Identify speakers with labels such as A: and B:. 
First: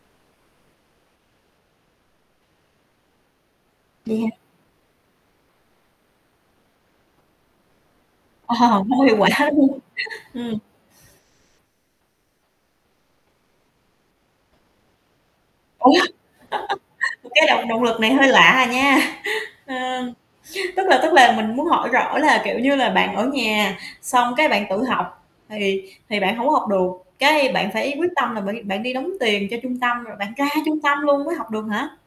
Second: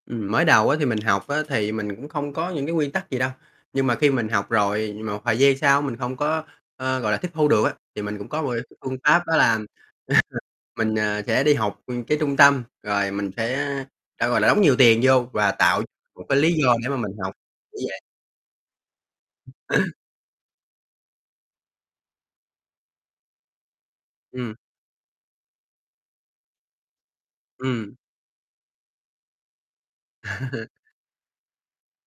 A: Ừm, mới đầu á thì mình học á thì mình cũng không có những cái nguyên tắc gì đâu, nhưng mà khi
B: Vậy
A: mình
B: hả?
A: học rồi, mà một thời gian sau mình không có, ơ, gọi là, tiếp thu được á, thì mình cũng có một
B: Ờ,
A: cái
B: Hông
A: phương
B: có hiệu
A: pháp
B: quả,
A: đó là
B: đúng không? Ừm.
A: mình, à, sẽ đi học, ưm, cái trung tâm rồi mình sẽ sẽ, gọi là, đóng nhiều tiền vô và tạo
B: Ủa?
A: một cái lý do để mà mình
B: Một
A: học
B: cái [unintelligible]
A: dễ
B: động lực
A: dàng.
B: này hơi lạ à nha. Ờ, tức là tức là mình muốn hỏi rõ là, kiểu như là, bạn ở nhà xong cái
A: Ừm.
B: bạn tự học thì thì bạn hông có học được, cái, bạn phải
A: Ừm.
B: quyết tâm là bạn đi bạn đi đóng tiền cho trung tâm, rồi bạn ra trung tâm luôn mới học được hả?